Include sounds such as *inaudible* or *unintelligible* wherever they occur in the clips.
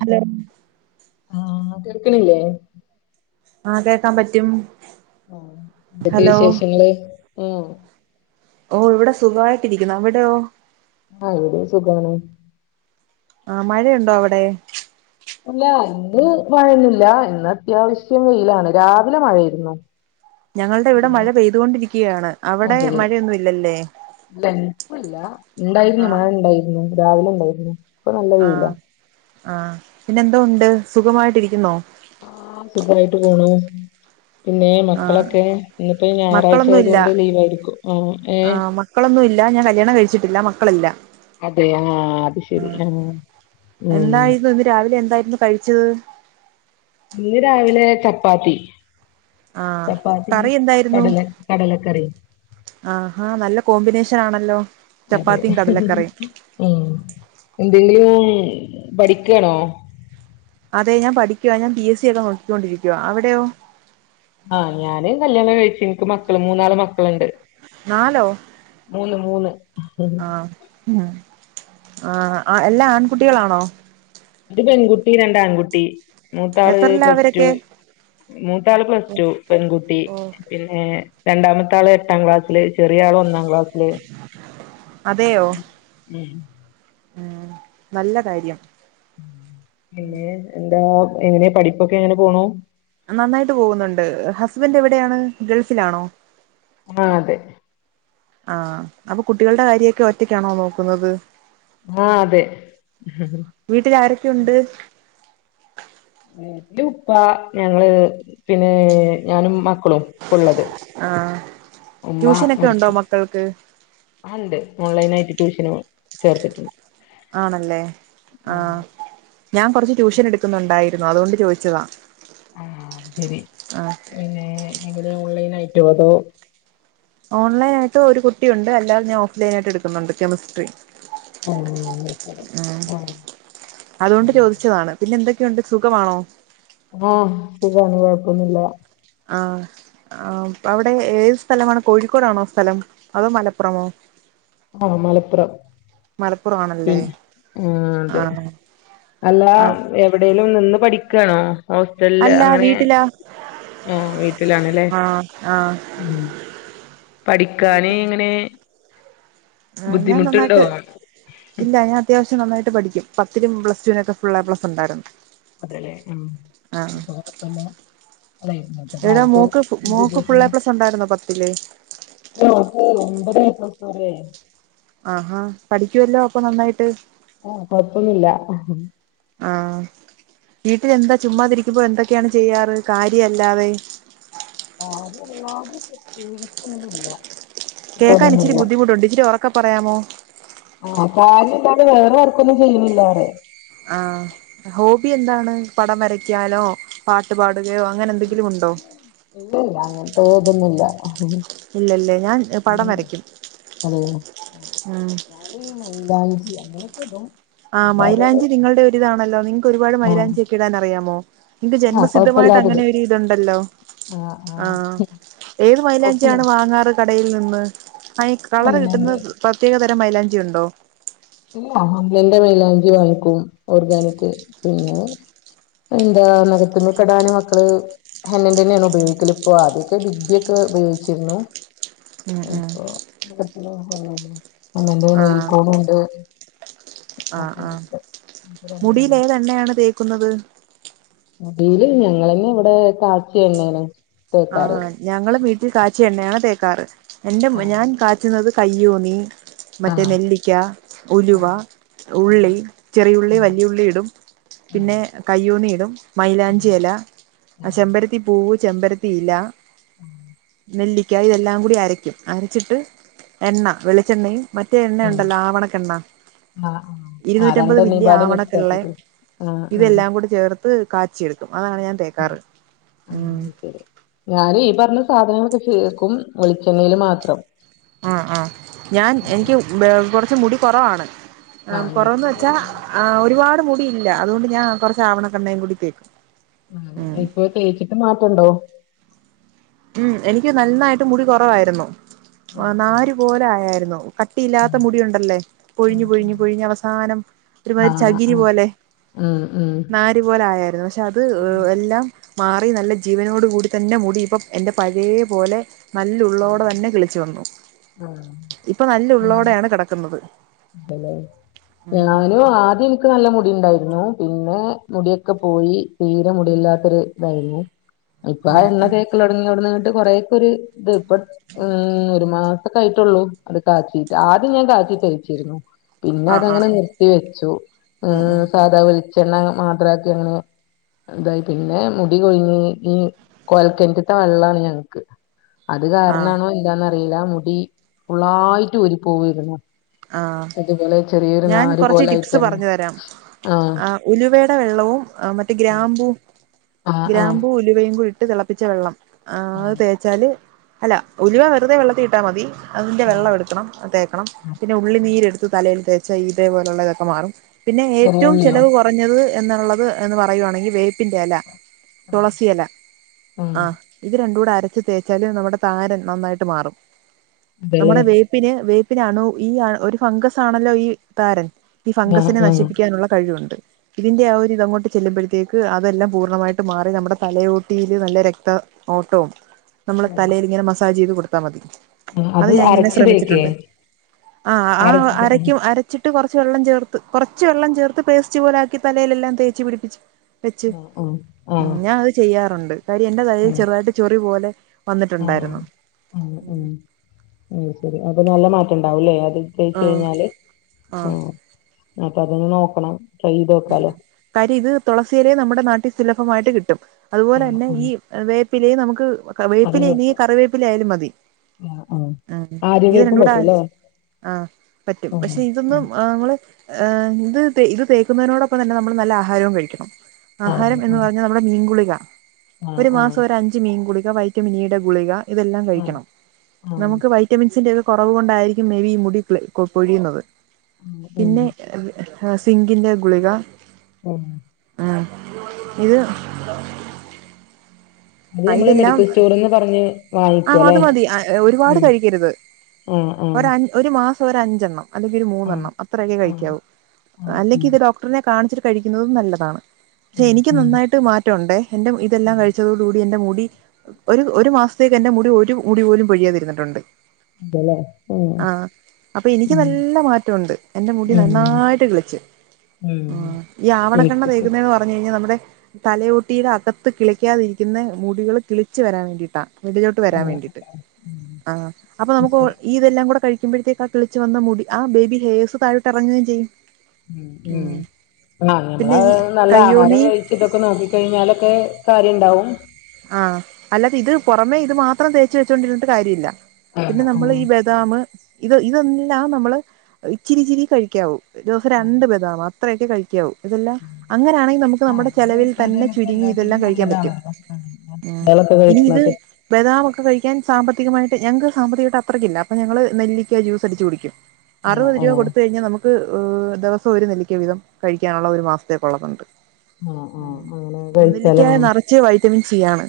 Hello ആ കേൾക്കണില്ലേ ആ കേക്കാൻ പറ്റും ആ എന്തൊക്കെയാ ഹലോ വിശേഷങ്ങള് ആ ഓ ഇവിടെ സുഖവായിട്ടിരിക്കുന്ന് അവിടെയോ *unintelligible* ഇവിടെയും സുഖമാണ് ആ മഴയുണ്ടോ അവിടെ ഇല്ല ഇന്ന് മഴയൊന്നുമില്ല ഇന്ന് അത്യാവശ്യം വെയിലാണ് രാവിലെ മഴ ആരുന്നു ഞങ്ങളുടെ ഇവിടെ മഴ പെയ്തുകൊണ്ടിരിക്കുകയാണ് അവിടെ അതെ മഴയൊന്നും ഇല്ലല്ലേ ഇപ്പൊ ഇല്ലാ ആ ഇണ്ടായിരുന്നു മഴ ഇണ്ടായിരുന്നു രാവിലെ ഇതാവനുംണ്ടായിരുന്നു *unintelligible* ഇപ്പൊ നല്ല ആ വെയിലാ ആ പിന്നെ എന്തോണ്ട് സുഖമായിട്ടിരിക്കുന്നോ ആ സുഖായിട്ട് പോണൂ പിന്നെ ആ മക്കളൊക്കെ ഇന്നിപ്പോ ഞായറാഴ്ച മക്കളൊന്നും ആയതു ഇല്ല കൊണ്ട് ലീവായിരിക്കും ആ ഏ ആ മക്കളൊന്നും ഇല്ല ഞാൻ കല്യാണം കഴിച്ചിട്ടില്ല മക്കളില്ല അതെയോ ആ അത് ശെരി ആ ഉം എന്തായിരുന്നു ഇന്ന് രാവിലെ എന്തായിരുന്നു കഴിച്ചത് ഇന്ന് രാവിലെ ചപ്പാത്തി ആ ചപ്പാത്തി കറി എന്തായിരുന്നു കടല കടലക്കറി ആഹാ നല്ല കോമ്പിനേഷൻ നാണല്ലോ അതെ ഉം എന്തെങ്കിലും പഠിക്കയാണോ അതെ ഞാൻ പഠിക്കുവാ ഞാൻ പി എസ് സി ഒക്കെ നോക്കൊണ്ടിരിക്കുവാ അവിടെയോ ആ ഞാന് കല്യാണം കഴിച്ചു എനിക്ക് മക്കള് മൂന്നാള് മക്കളുണ്ട് നാലോ മൂന്ന് മൂന്ന് ആ ആ അ എല്ലാം ആൺകുട്ടികളാണോ ഒരു പെൺകുട്ടി രണ്ടാൺകുട്ടി മൂത്താള് എത്രയിലാ പ്ലസ്ടു അവരൊക്കെ മൂത്താള് പ്ലസ്ടു പെൺകുട്ടി ഓ പിന്നെ രണ്ടാമത്തെ ആള് എട്ടാം ക്ലാസ്സില് ചെറിയ ആള് ഒന്നാം ക്ലാസില് അതെയോ ഉം ഉം നല്ല കാര്യം പിന്നെ എന്താ എങ്ങനെയാ പഠിപ്പൊക്കെ എങ്ങനെ പോണൂ നന്നായിട്ട് പോകുന്നുണ്ട് ഹസ്ബൻറ് എവിടെയാണ് ഗൾഫിലാണോ ആ അതെ ആ അപ്പൊ കുട്ടികളുടെ കാര്യൊക്കെ ഒറ്റക്കാണോ നോക്കുന്നത് ആ അതെ വീട്ടിൽ ആരൊക്കെയുണ്ട് വീട്ടിൽ ഉപ്പ ഞങ്ങള് പിന്നെ ഞാനും മക് ക്കും ഉള്ളത് ആഹ് ഉമ്മ ട്യൂഷനൊക്കെ ഉണ്ടോ മരിച്ചു മക്കൾക്ക് ആ ഉണ്ട് ഓൺലൈനായി ട്യൂഷന് ചേർത്തിട്ടുണ്ട് ആണല്ലേ ഉം ആഹ് ഞാൻ കൊറച്ച് ട്യൂഷൻ എടുക്കുന്നൊണ്ടായി രുന്നു അതുകൊണ്ട് ചോദിച്ചതാ ആ അതുശരി ആഹ് പിന്നെ എങ്ങനെയാ ഓൺലൈൻ ആയിട്ടോ അതോ ഓൺലൈൻ ആയിട്ട് ഒരു കുട്ടിയുണ്ട് അല്ലാതെ ഞാൻ ഓഫ്‌ലൈൻ ആയിട്ട് എടുക്കുന്നുണ്ട് കെമിസ്ട്രി ആഹ് ശരി ഉം ആഹ് അതുകൊണ്ട് ചോദിച്ചതാണ് പിന്നെ എന്തൊക്കെ ക്കെയുണ്ട് സുഖമാണോ? ഓഹ് സുഖാണ് കൊഴപ്പൊന്നുല്ല ആ ആഹ് അവിടെ ഏത് സ്ഥലമാണ് കോഴിക്കോടാണോ സ്ഥലം അതോ മലപ്പുറമോ? ആഹ് മലപ്പുറം മലപ്പുറം പി ആണല്ലേ ആഹ് അതെ ആഹ് അല്ലാ ആഹ് എവിടേലും നിന്ന് പഠി ക്കാണോ? ഹോസ്റ്റലില് അല്ല അങ്ങനെ വീട്ടിലാ ആഹ് വീട്ടിലാണല്ലേ ആഹ് ആഹ് ഉം പഠിക്കാന് എങ്ങനെ ആ ഞാൻ ബുദ്ധിമുട്ടുണ്ടോ നന്നായിട്ട് ഇല്ല ഞാൻ അത്യാവശ്യം നന്നായിട്ട് പഠിക്കും പത്തിനും പ്ലസ് ടുവിനൊക്കെ ഫുള്ള് എ പ്ലസ് ഉണ്ടായിരുന്നു അതെലേ ഉം ആഹ് *unintelligible* അല്ല ന്നത്തെ എടാ കാലത്ത് mock mock full A plus ഉണ്ടായിരുന്നോ പത്തില് *unintelligible* ഒമ്പത് എ പ്ലസ് ഒര് എ ആഹാ പഠിക്കുവല്ലോ അപ്പൊ നന്നായിട്ട് ആഹ് കൊഴപ്പൊന്നുല്ല. ! ! ! ! ! ! ! ! ! !! ! ! ! ! ! ! ! ! ! കേൾക്കാനിച്ചിരി ബുദ്ധിമുട്ടുണ്ട് ഇച്ചിരി ഒറക്കെ പറയാമോ? ! ! ! ! ! ! ! ! ! ! ആ ഹോ ബി എന്താണ് പടം വരയ്ക്കാനോ പാട്ട് പാ ഇല്ലില്ലാ അങ്ങ ഏയ് അതൊന്നുല്ല. ഇല്ലല്ലേ ഞാൻ പടം വരയ്ക്കും അതെ ഉം ഞാനീ മൈലാഞ്ചി അങ്ങനൊക്കെ ഇടും. ആഹ് മൈലാഞ്ചി നിങ്ങളുടെ ഒരിതാണല്ലോ നിങ്ങക്ക് ഒരുപാട് ആഹ് മൈലാഞ്ചിയൊക്കെ ഇടാൻ അറിയാമോ? നിങ്ങക്ക് ആഹ് ജന്മസിദ്ധമായിട്ട് കൊഴപ്പല്ലാതെ അങ്ങനെ ഇടും ഒരിതുണ്ടല്ലോ ആഹ് ഏത് കൊഴപ്പല്ല മൈലാഞ്ചിയാണ് വാങ്ങാറ് ക കടയിൽ നിന്ന് ആ ഈ കളർ കിട്ടുന്ന ഒന്നെന്റെ പ്രത്യേകത ന്റെ മൈലാഞ്ചി ഉണ്ടോ ഇല്ല ഹംലന്റെ മൈലാഞ്ചി വാങ്ങിക്കും ഓർഗാനിക് പിന്നെ എന്താ നഖത്തിമ്മെ ക്കെടാന് മക്കള് ഹന്നെന്റെന്നെയാണ് ഉപയോഗിക്കല് പ്പൊ ആദ്യൊതെ ബിഗ്ബി ഒക്കെ ഉപയോഗിച്ചിരുന്നു ഉം ഉം ഇപ്പൊ *unintelligible* ഹന്നന്റെ ആ നെയിൽകോണുംണ്ട്. ബസ്മലുണ്ട് മുടീല്ഏതെണ്ണയാണ് തേക്കുന്നത്? മുടീല് ഞങ്ങളെന്നെ ഇവിടെ കാച്ചി എണ്ണേണ് ആഹ് ഞങ്ങള് വീട്ടി കാ ച്ചിഎണ്ണഅണ് തേക്കാറ് എന്റെമോൻ ആഹ് ഞാൻ കാച്ചുന്നത് കയ്യോന്നി മറ്റേ ആഹ് നെല്ലിക്ക ഉലുവ ആഹ് ആഹ് ഉള്ളി ചെറിഉള്ളി ഉം വല്യഉള്ളി ഇടും ഉം പിന്നെ കയ്യോന്നി ഇടും ഉം മൈലാഞ്ചി എല അ ആഹ് ചെമ്പരത്തി പൂവ് ചമ്പര ത്തി ഇല ഉം നെല്ലിക്ക ഇതെല്ലാം കൂടി അരയ്ക്കും അരച്ചിട്ട് എണ്ണ വെളിച്ചെണ്ണയും മറ്റേ എണ്ണ ഉം ഉണ്ടല്ലോ ആവണക്കണ്ണ ആഹ് ആഹ് ആഹ് ഇരുന്നൂറ്റിമ്പത് മില്ലി രണ്ടെണ്ണീമ്പാടെ മിക്സ് ആവണക്കളേ ആക്കിട്ട് ആഹ് ആഹ് ഇതെല്ലാം കൂടെ ചേർത്ത് അത് കാച്ചി എടുക്കും അതാണ് ഞാൻ തേക്കാറ് ഉം ഞാൻ ഈ പറഞ്ഞ സാധനങ്ങളൊക്കെ ചേർക്കും വെളിച്ചെണ്ണയില് മാത്രം ആഹ ആഹ ഞാൻ എനിക്ക് കുറച്ച് മുടി കുറവാണ് ആ ആഹ് കൊറവന്ന് എനിക്കും വെച്ചാ കൊറവാണ് ഒരുപാട് മുടിയില്ല അതുകൊണ്ട് ഞാൻ കൊറച്ച ആവണക്കെണ്ണയും കൂടിത്തേക്കും ആ ഇപ്പൊ തേച്ചിട്ട് മാറ്റണ്ടോ ഉം എനിക്ക് നന്നായിട്ട് മുടി കുറവായിരുന്നു ആ ആഹ് നരുപലെ ആയായിരുന്നു കട്ടിയില്ലാത്ത ആഹ് മുടി ഉണ്ടല്ലേ പൊ ഴിഞ്ഞു ആഹ് പഴിഞ്ഞു പഴിഞ്ഞഞ് അവസാനം ആഹ് ഒരുമാതിരി ആഹ് ചകിരി ആഹ് ആഹ് പോലെ ഉം ഉം നാരി പോലെ ആയായിരുന്നു പക്ഷെ അത് ഏ എല്ലാം മാറി നല്ല ജീവനോടു കൂടി തന്നെ മുടി ഇപ്പം എന്റെ പഴയെ പോലെ നല്ല ഉള്ളോടെ തന്നെ കിളിച്ചു വന്നു ഇപ്പൊ നല്ല ഉള്ളോടെയാണ് കിടക്കുന്നത് ഉം ഞാനും ആദ്യം എനിക്ക് നല്ല മുടി ണ്ടായി രുന്നു പിന്നെ മുടിയൊക്കെ പോയി തീരെ മുടിയില്ലാത്തൊരു ഇതായിരുന്നു ഇപ്പൊ ആ ഉം എണ്ണ ഉം തേക്ക തുടങ്ങി ഇവിടുന്നിട്ട് കുറെ ഒരു ഇത് ഇപ്പം ഉ ഒരു മാസക്കെ ആയിട്ടുള്ളൂ അത് തായ്‌ത്തിട്ട് ആദ്യം ഞാൻ *unintelligible* തരിച്ചിരുന്നു പിന്നെ ആഹ് അതങ്ങനെ ആഹ് നിർത്തി വെച്ചു ഉം ഉം സാധാ വിലിച്ചു ചെണ്ണ മാത്രക്കി അങ്ങനെ ഇതായി പിന്നെ മുടി കൊഴിഞ്ഞ് ഈ കോയൽ കിണറിത്തെ വെള്ളാണ് ഞങ്ങക്ക് അത് ആഹ് കാരണമാണോ എന്താണ് അറില മുടി ഫുള്ളായിട്ട് ഊരി പോവേര്ന്നു ആഹ് അതുപോലെ ചെറിയൊരു ഞാൻ നാര് കുറച്ച് പോലെ ടിപ്സ് ആയിട്ടങ്ങനെ പറഞ്ഞു തരാം ആഹ ആഹ് ഉലുവയുടെ വെള്ളവും ആ മറ്റേ ഗ്രാമ്പു ആഹ് ആഹ് ഗ്രാബു ഉലുവയും ഇട്ട് തിളപ്പിച്ച വെള്ളം ആ അത് തേച്ചാല് അല്ല ഉലുവ വെറുതെ വെള്ളത്തി ഇട്ടാ മതി അതിന്റെ വെള്ളം ആഹ് എടുക്കണം തേക്കണം പിന്നെ ഉള്ളി ആഹ് നീര് എടുത്ത് തലയിൽ തേ ച്ചാ ഇത്പോലെയുള്ളതൊക്കെ മാറും പിന്നെ ചെറിയ ഏറ്റവും ഉള്ളിയോ ചെലവ് കുറഞ്ഞത് എന്നുള്ളത് എന്ന് പറയുവാണെങ്കിൽ വേപ്പിന്റെ എല തുളസിയെല ഉം ആ ഇത് രണ്ടും കൂടെ അര അരച്ച് തേച്ചാൽ നമ്മുടെ താരൻ നന്നായിട്ട് മാറും അതെല്ലേ നമ്മുടെ വേപ്പിന് വേ പിന്നെ അണു ഈ ആ ഒരു ഫംഗസ് ആണല്ലോ ഈ താരൻ ഈ ആഹ് ഫംഗസിനെ ആഹ് നശിപ്പിക്കാനുള്ള കഴിവുണ്ട് ഇതിന്റെ ആ ഒരു ഇതങ്ങോട്ട് ചെല്ലുമ്പോഴത്തേക്ക് അതെല്ലാം പൂർണ്ണമായിട്ട് മാറി നമ്മുടെ തലയോട്ടിയില് നല്ല രക്ത ഓട്ടവും നമ്മള് തലയിൽ ഇങ്ങനെ മസാജ് ചയ്തു കൊടു കൊടുത്താമതി ആഹ് അത് അരച്ച് തേക്കേ ആഹ് ആഹ് അരച്ച് അരക്കും അരച്ച് ട്ട് കുറച്ച് വെള്ളം ചേർത്ത് കുറച്ച് വെള്ളം ചേർത്ത് പേസ്റ്റ് പോലെ ആക്കി തലയിലെല്ലാം തേച്ച് പിടിപ്പിച്ചു വെച്ചു ആഹ് ആഹ് ആഹ് ഞാൻ അത് ചെയ്യാറുണ്ട് കാര്യം എന്റെ തലയിൽ ആഹ് ചെറുതായിട്ട് ചൊറി പോലെ ആഹ് വന്നിട്ടുണ്ടായിരുന്നു അപ്പം നല്ല മാറ്റംണ്ടാവല്ലേ എന്നാല് തേച്ചു ആഹ് കഴിഞ്ഞാല് ആഹ് അപ്പൊ അതൊന്ന് നോക്കണം ട്രൈ ചെയ്ത് ഉം നോക്കാലോ കാര്യം ഇത് തുളസിയിലെ നമ്മുടെ നാട്ടിൽ സുലഭമായിട്ട് കിട്ടും അതുപോലെ ആഹ് തന്നെ ആഹ് ഈ വേപ്പിലയും നമുക്ക് *unintelligible* വേപ്പില അതും ഇല്ലെങ്കി കിട്ടും കറിവേപ്പില ആയാലും മതി ആഹ് ആഹ് ആ ഇത് രണ്ട് ആര്യവേപ്പും കൂടെ പറ്റൂല്ലേ അരച്ച് ആ പറ്റും ആഹ് പക്ഷെ ഉം ഇതൊന്നും നമ്മള് ആ ഇത് ഇത് തേ തേക്കുന്നതിനോടപ്പം തന്നെ നമ്മള് നല്ല ആഹാരവും കഴിക്കണം ആ ആഹാരം എന്ന് പറഞ്ഞാൽ നമ്മുടെ മീൻ ഗുളിക ആ ആ ഒരു ആ മാസം ഒരു അഞ്ച് മീൻ ഗുളി പിന്നെ വൈറ്റമിൻ ഇ യുടെ ഗുളിക ഇതെല്ലാം ആ കഴിക്കണം ആ നമുക്ക് വൈറ്റമിൻസിന്റെ കുറവു കൊണ്ടായിരിക്കും മേബി ഈ മുടി പൊഴിയുന്നത് ഉം പിന്നെ ആ സിംഗിന്റെ ഗുളിക ഉം ആ ഇത് അത് ആ നമ്മള് ഇതെല്ലാം മെഡിക്കൽ സ്റ്റോറിന്ന് പറഞ്ഞ് ആ അത് വാങ്ങിക്കുവല്ലേ മതി ഒരുപാട് ഉം കഴിക്കരുത് ആ ആ ഒരാ ഒരു മാസ ഒരഞ്ചെണ്ണം അല്ലെങ്കിൽ ഒരു ആ മൂന്നെണ്ണം അത്രയൊക്കെ ആ ആ ഉം കഴിക്കാവുഅല്ലെങ്കിൽ ഉം ഇത് ഡോക്ടറിനെ കാണിച്ചിട്ട് കഴിക്കുന്നതും നല്ലതാണ് പക്ഷെ എനിക്ക് ഉം നന്നായിട്ട് മാറ്റം ഉണ്ടേ എന്റെ ഇതെല്ലാം ഉം കഴിച്ചതോ എന്റെ മുടി ഒരു ഒരു മാസത്തേക്ക് എന്റെ മുടി ഒരു മുടി പോലും പൊഴിയാതിരിന്നിട്ടുണ്ട് അതെല്ലേ ഉം ആ അപ്പൊ എനിക്ക് ഉം നല്ല മാറ്റമുണ്ട് എന്റെ മുടി ഉം നന്നായിട്ട് കിളച്ച് ഉം ഈ ആവണക്കെണ്ണ എനിക്കിപ്പോ തേകുന്നതന്ന് പറഞ്ഞു കഴിഞ്ഞാൽ നമ്മുടെ തലയോട്ടിയുടെ അകത്ത് കിളിക്കാതിരി ക്കുന്ന മുടികൾ കിളിച്ച് വരാൻ വേണ്ടിയിട്ടാണ് വെളിയിലോട്ട് ആ വരാൻ വേണ്ടിട്ട് ഉം ആ അപ്പൊ നമുക്ക് ശരി ഇതെല്ലാം കൂടെ കഴി പിക്കുമ്പോഴത്തേ ആ കിളിച്ച് വന്ന മുടി ആ ബേബി ഹേഴ്സ് തയോട്ട്ഇറങ്ങുകയും ചെയ്യും ഉം ഉം ആ പിന്നെ ഞമ്മള് ഈ നല്ല ആഹാരം കയ്യോന്നി കഴിച്ചിട്ടൊക്കെ നോക്കിക്കഴിഞ്ഞാലൊക്കെ കാര്യണ്ടാവും ആ അല്ലാതെ ഇത് പുറമേ ഇത് മാത്രം തേച്ച് വെച്ചോണ്ടിരുന്നിട്ട് കാര്യമില്ല ആ പിന്നെ നമ്മള് ഈ ബദാമ് ഇത് ഇതെല്ലാം നമ്മള് ഇച്ചിരിച്ചിരി കഴിക്കാവൂ ദി സം ആ രണ്ട് ബദാമ് അത്രയട്ട് കഴിക്കാവും ഇതെല്ലാം ആ അങ്ങനാണെങ്കി നമുക്ക് ആ നമ്മുടെ അത് ചെലവിൽ കഴിക്കണത് തന്നെ നമുക്ക് ചുരുങ്ങി ഇതെല്ലാം എല്ലാറ്റിനും കഴിക്കാൻ പറ്റും നല്ലതാണല്ലോ ഉം കളൊക്കെ ഇനി ഇത് കഴിക്കണത് ബദാം ഒക്കെ കഴിക്ക ഞാൻ സാമ്പത്തികമായിട്ട് ഞങ്ങക്ക് സാമ്പത്തികമായിട്ട് അത്രയ്ക്ക്ല്ല അപ്പൊ ഞങ്ങള് നെല്ലിക്ക ജ്യൂസ് അടിച്ച് കുടിക്കും ആ അറുപത് ആ ആ രൂപ കൊടുത്ത് കഴിഞ്ഞാ നമുക്ക് ക്ക് ദിവസം ഒരു നെല്ലിക്ക വിധം കഴിക്കാനുള്ള ഒരു മാസത്തേക്കുള്ളതുണ്ട് ആ അങ്ങനെ കഴിച്ചാലോ നെല്ലിക്കായ ആ നറച്ച് വൈറ്റമിൻ ചെയിണ്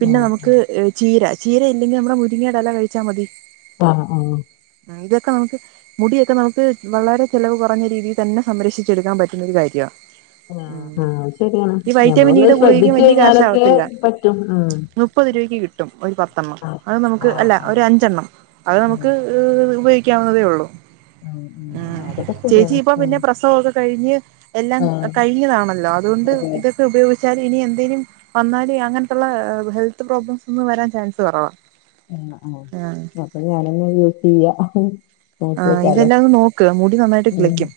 പിന്നെ ആ നമുക്ക് ചീര ചീര ഇല്ലെങ്കിൽ നമ്മടെ മുരിങ്ങയുടെ ഇല കഴിച്ചാൽ മതി അ ആ ഇതൊക്കെ നമുക്ക് മുടിയൊക്കെ നമുക്ക് വളരെ ചെലവ് കുറഞ്ഞ രീതിയിൽ തന്നെ സംരക്ഷിച്ചെടുക്കാൻ പറ്റുന്ന ഒരു കാര്യ ആ ആ അത് ശരിയാണ് വൈറ്റമിൻ ഞമ്മളൊന്ന് ഇയുടെ ഗുളികയ്ക്ക് ശ്രദ്ധിച്ചു വലിയ കഴിഞ്ഞാലൊക്കെ കാശാവത്തില്ല പ മുപ്പത് രൂപക്ക് കിട്ടും ഒരു പത്തെണ്ണം ആ അത് നമുക്ക് ആ അല്ല ആ ഒരു അഞ്ചെണ്ണം അത് നമുക്ക് ഉം ഉപയോഗിക്കാവുന്നതേ ഉള്ളൂ ഉം ഉം ആ, അതൊക്കെ ചേച്ചി ശരിയാണ് ഇപ്പം പിന്നെ ഉം പ്രസവൊക്കെ കഴിഞ്ഞ് എല്ലാം ആ കഴിഞ്ഞതാണല്ലോ അതുകൊണ്ട് അതെ ഇതൊക്കെ ഉപയോഗി ച്ചാൽ ഇനി എന്തെങ്കിലും വന്നാല് അങ്ങനെത്തുള്ള ഹെൽത്ത് പ്രോബ്ലംസ് ഒന്നും വരാൻ ചാൻസ് കുറവാ ആ ആ ആഹ് അപ്പം ഞാന് ങ്ങനെ യൂ ഇല്യാ ആ ഇതെല്ലാം നോക്ക് മുടി നന്നായിട്ട് ഉം കിളിക്കും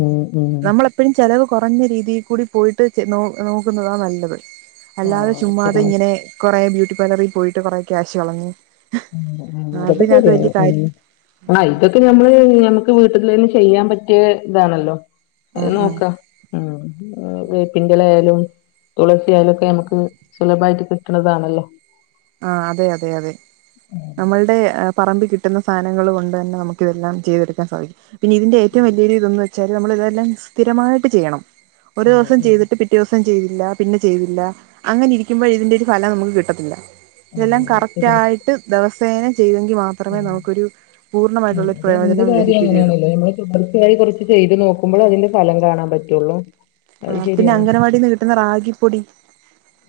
ഉം ഉം നമ്മളെപ്പോഴും ചെലവ് കുറഞ്ഞ രീതിയിൽ കൂടി പോയിട്ട് നോക്കുന്നതാ നല്ലത് ആ അല്ലാതെ ചുമ്മാതെ ശരിയാണ് ഇങ്ങനെ കൊറെ ബ്യൂ ട്ടിപാർലറിൽ പോയിട്ട് കുറെ ക്യാഷ് കളഞ്ഞ് ഉം ഉം അതൊക്കെ അതിനകത്ത് ശരിയാണ് വലിയ കാര്യം ഉ ആ ഇത് ക്ക് നമ്മള് നമ്മക്ക് വീട്ടിൽ തന്നെ ചെയ്യാൻ പറ്റിയ ഇതാണല്ലോ അത് ഉം ഉം നോക്കാം ഉം വേപ്പിന്റെലായാലും തുളസി ആയാലൊക്കെ നമുക്ക് സുലഭമായിട്ട് കിട്ടണതാണല്ലോ ആ അതെ അതെ അതെ ഉം നമ്മൾടെ പറമ്പി കിട്ടുന്ന സാധനങ്ങൾ കൊണ്ട് തന്നെ നമുക്കതെല്ലാം ചെയ്തെടുക്കാൻ സാധിക്കും പിന്നെതിന്റെ ഏറ്റവും വലിയ ഇത് ന്ന് വ ച്ചാല് നമ്മൾ ഇതെല്ലാം സ്ഥിരമായിട്ട് ചെയ്യണം ഒരു ദിവസം ഉം ചെയ്തിട്ട് പിറ്റേ ദിവസം ചെയ്തില്ല പിന്നെ ചെയ്തില്ല അങ്ങനെ ഇരിക്കുമ്പൊ ഇതിന്റെ ഒരു ഫലം നമുക്ക് കിട്ടത്തില്ല ഇതെല്ലാം ഉം കറക്റ്റ് ശരി ആയിട്ട് ദവസ പേ ഉം ഉം പൂർണ്ണമായിട്ടുള്ള ഒരു അത് എന്ത് പ്രയോജനം കാര്യം ലഭിക്കുകയുള്ളൂ അങ്ങനെയാണല്ലോ നമ്മൾ തുടർച്ചയായി കുറച്ച് ചെയ്ത് നോക്കുമ്പൾ അതിന്റെ ഫലം കാണാൻ പ റ്റുള്ളൂ ആ പിന്നെ അംഗനവാടിന്ന് കിട്ടുന്ന റാഗിപ്പൊടി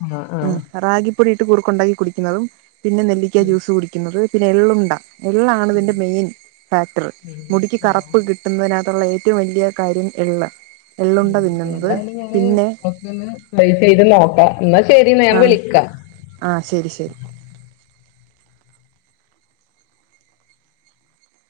ആഹ് ഉം ആഹ് റാഗിപ്പൊടി ഇട്ട് കുറുക്കുണ്ടാക്കി കുടി ക്കുന്നതും പിന്നെ നെല്ലിക്ക ഉം ജ്യൂസ് കുടിക്കുന്നത് പിന്നെ എള്ളുണ്ട. എള്ളാണ് ഇതിന്റെ മെയിൻ ഫാക്ടർ ഉം മുടിക്ക് ഉം കറുപ്പ് ആഹ് കിട്ടുന്നതിന ട്ട്ള്ള ഏറ്റവും വലിയ കാര്യം എള്ള്. എള്ളുണ്ട തിന്നുന്നു. എന്തായാലും ഞാന് ഒക്കെയൊന്ന് ട്രൈ ചെയ്ത് നോക്കാം ഇന്നാ ശരി ന്നാ ഞാൻ ആ വിളിക്കാം. ആ ശരി ശരി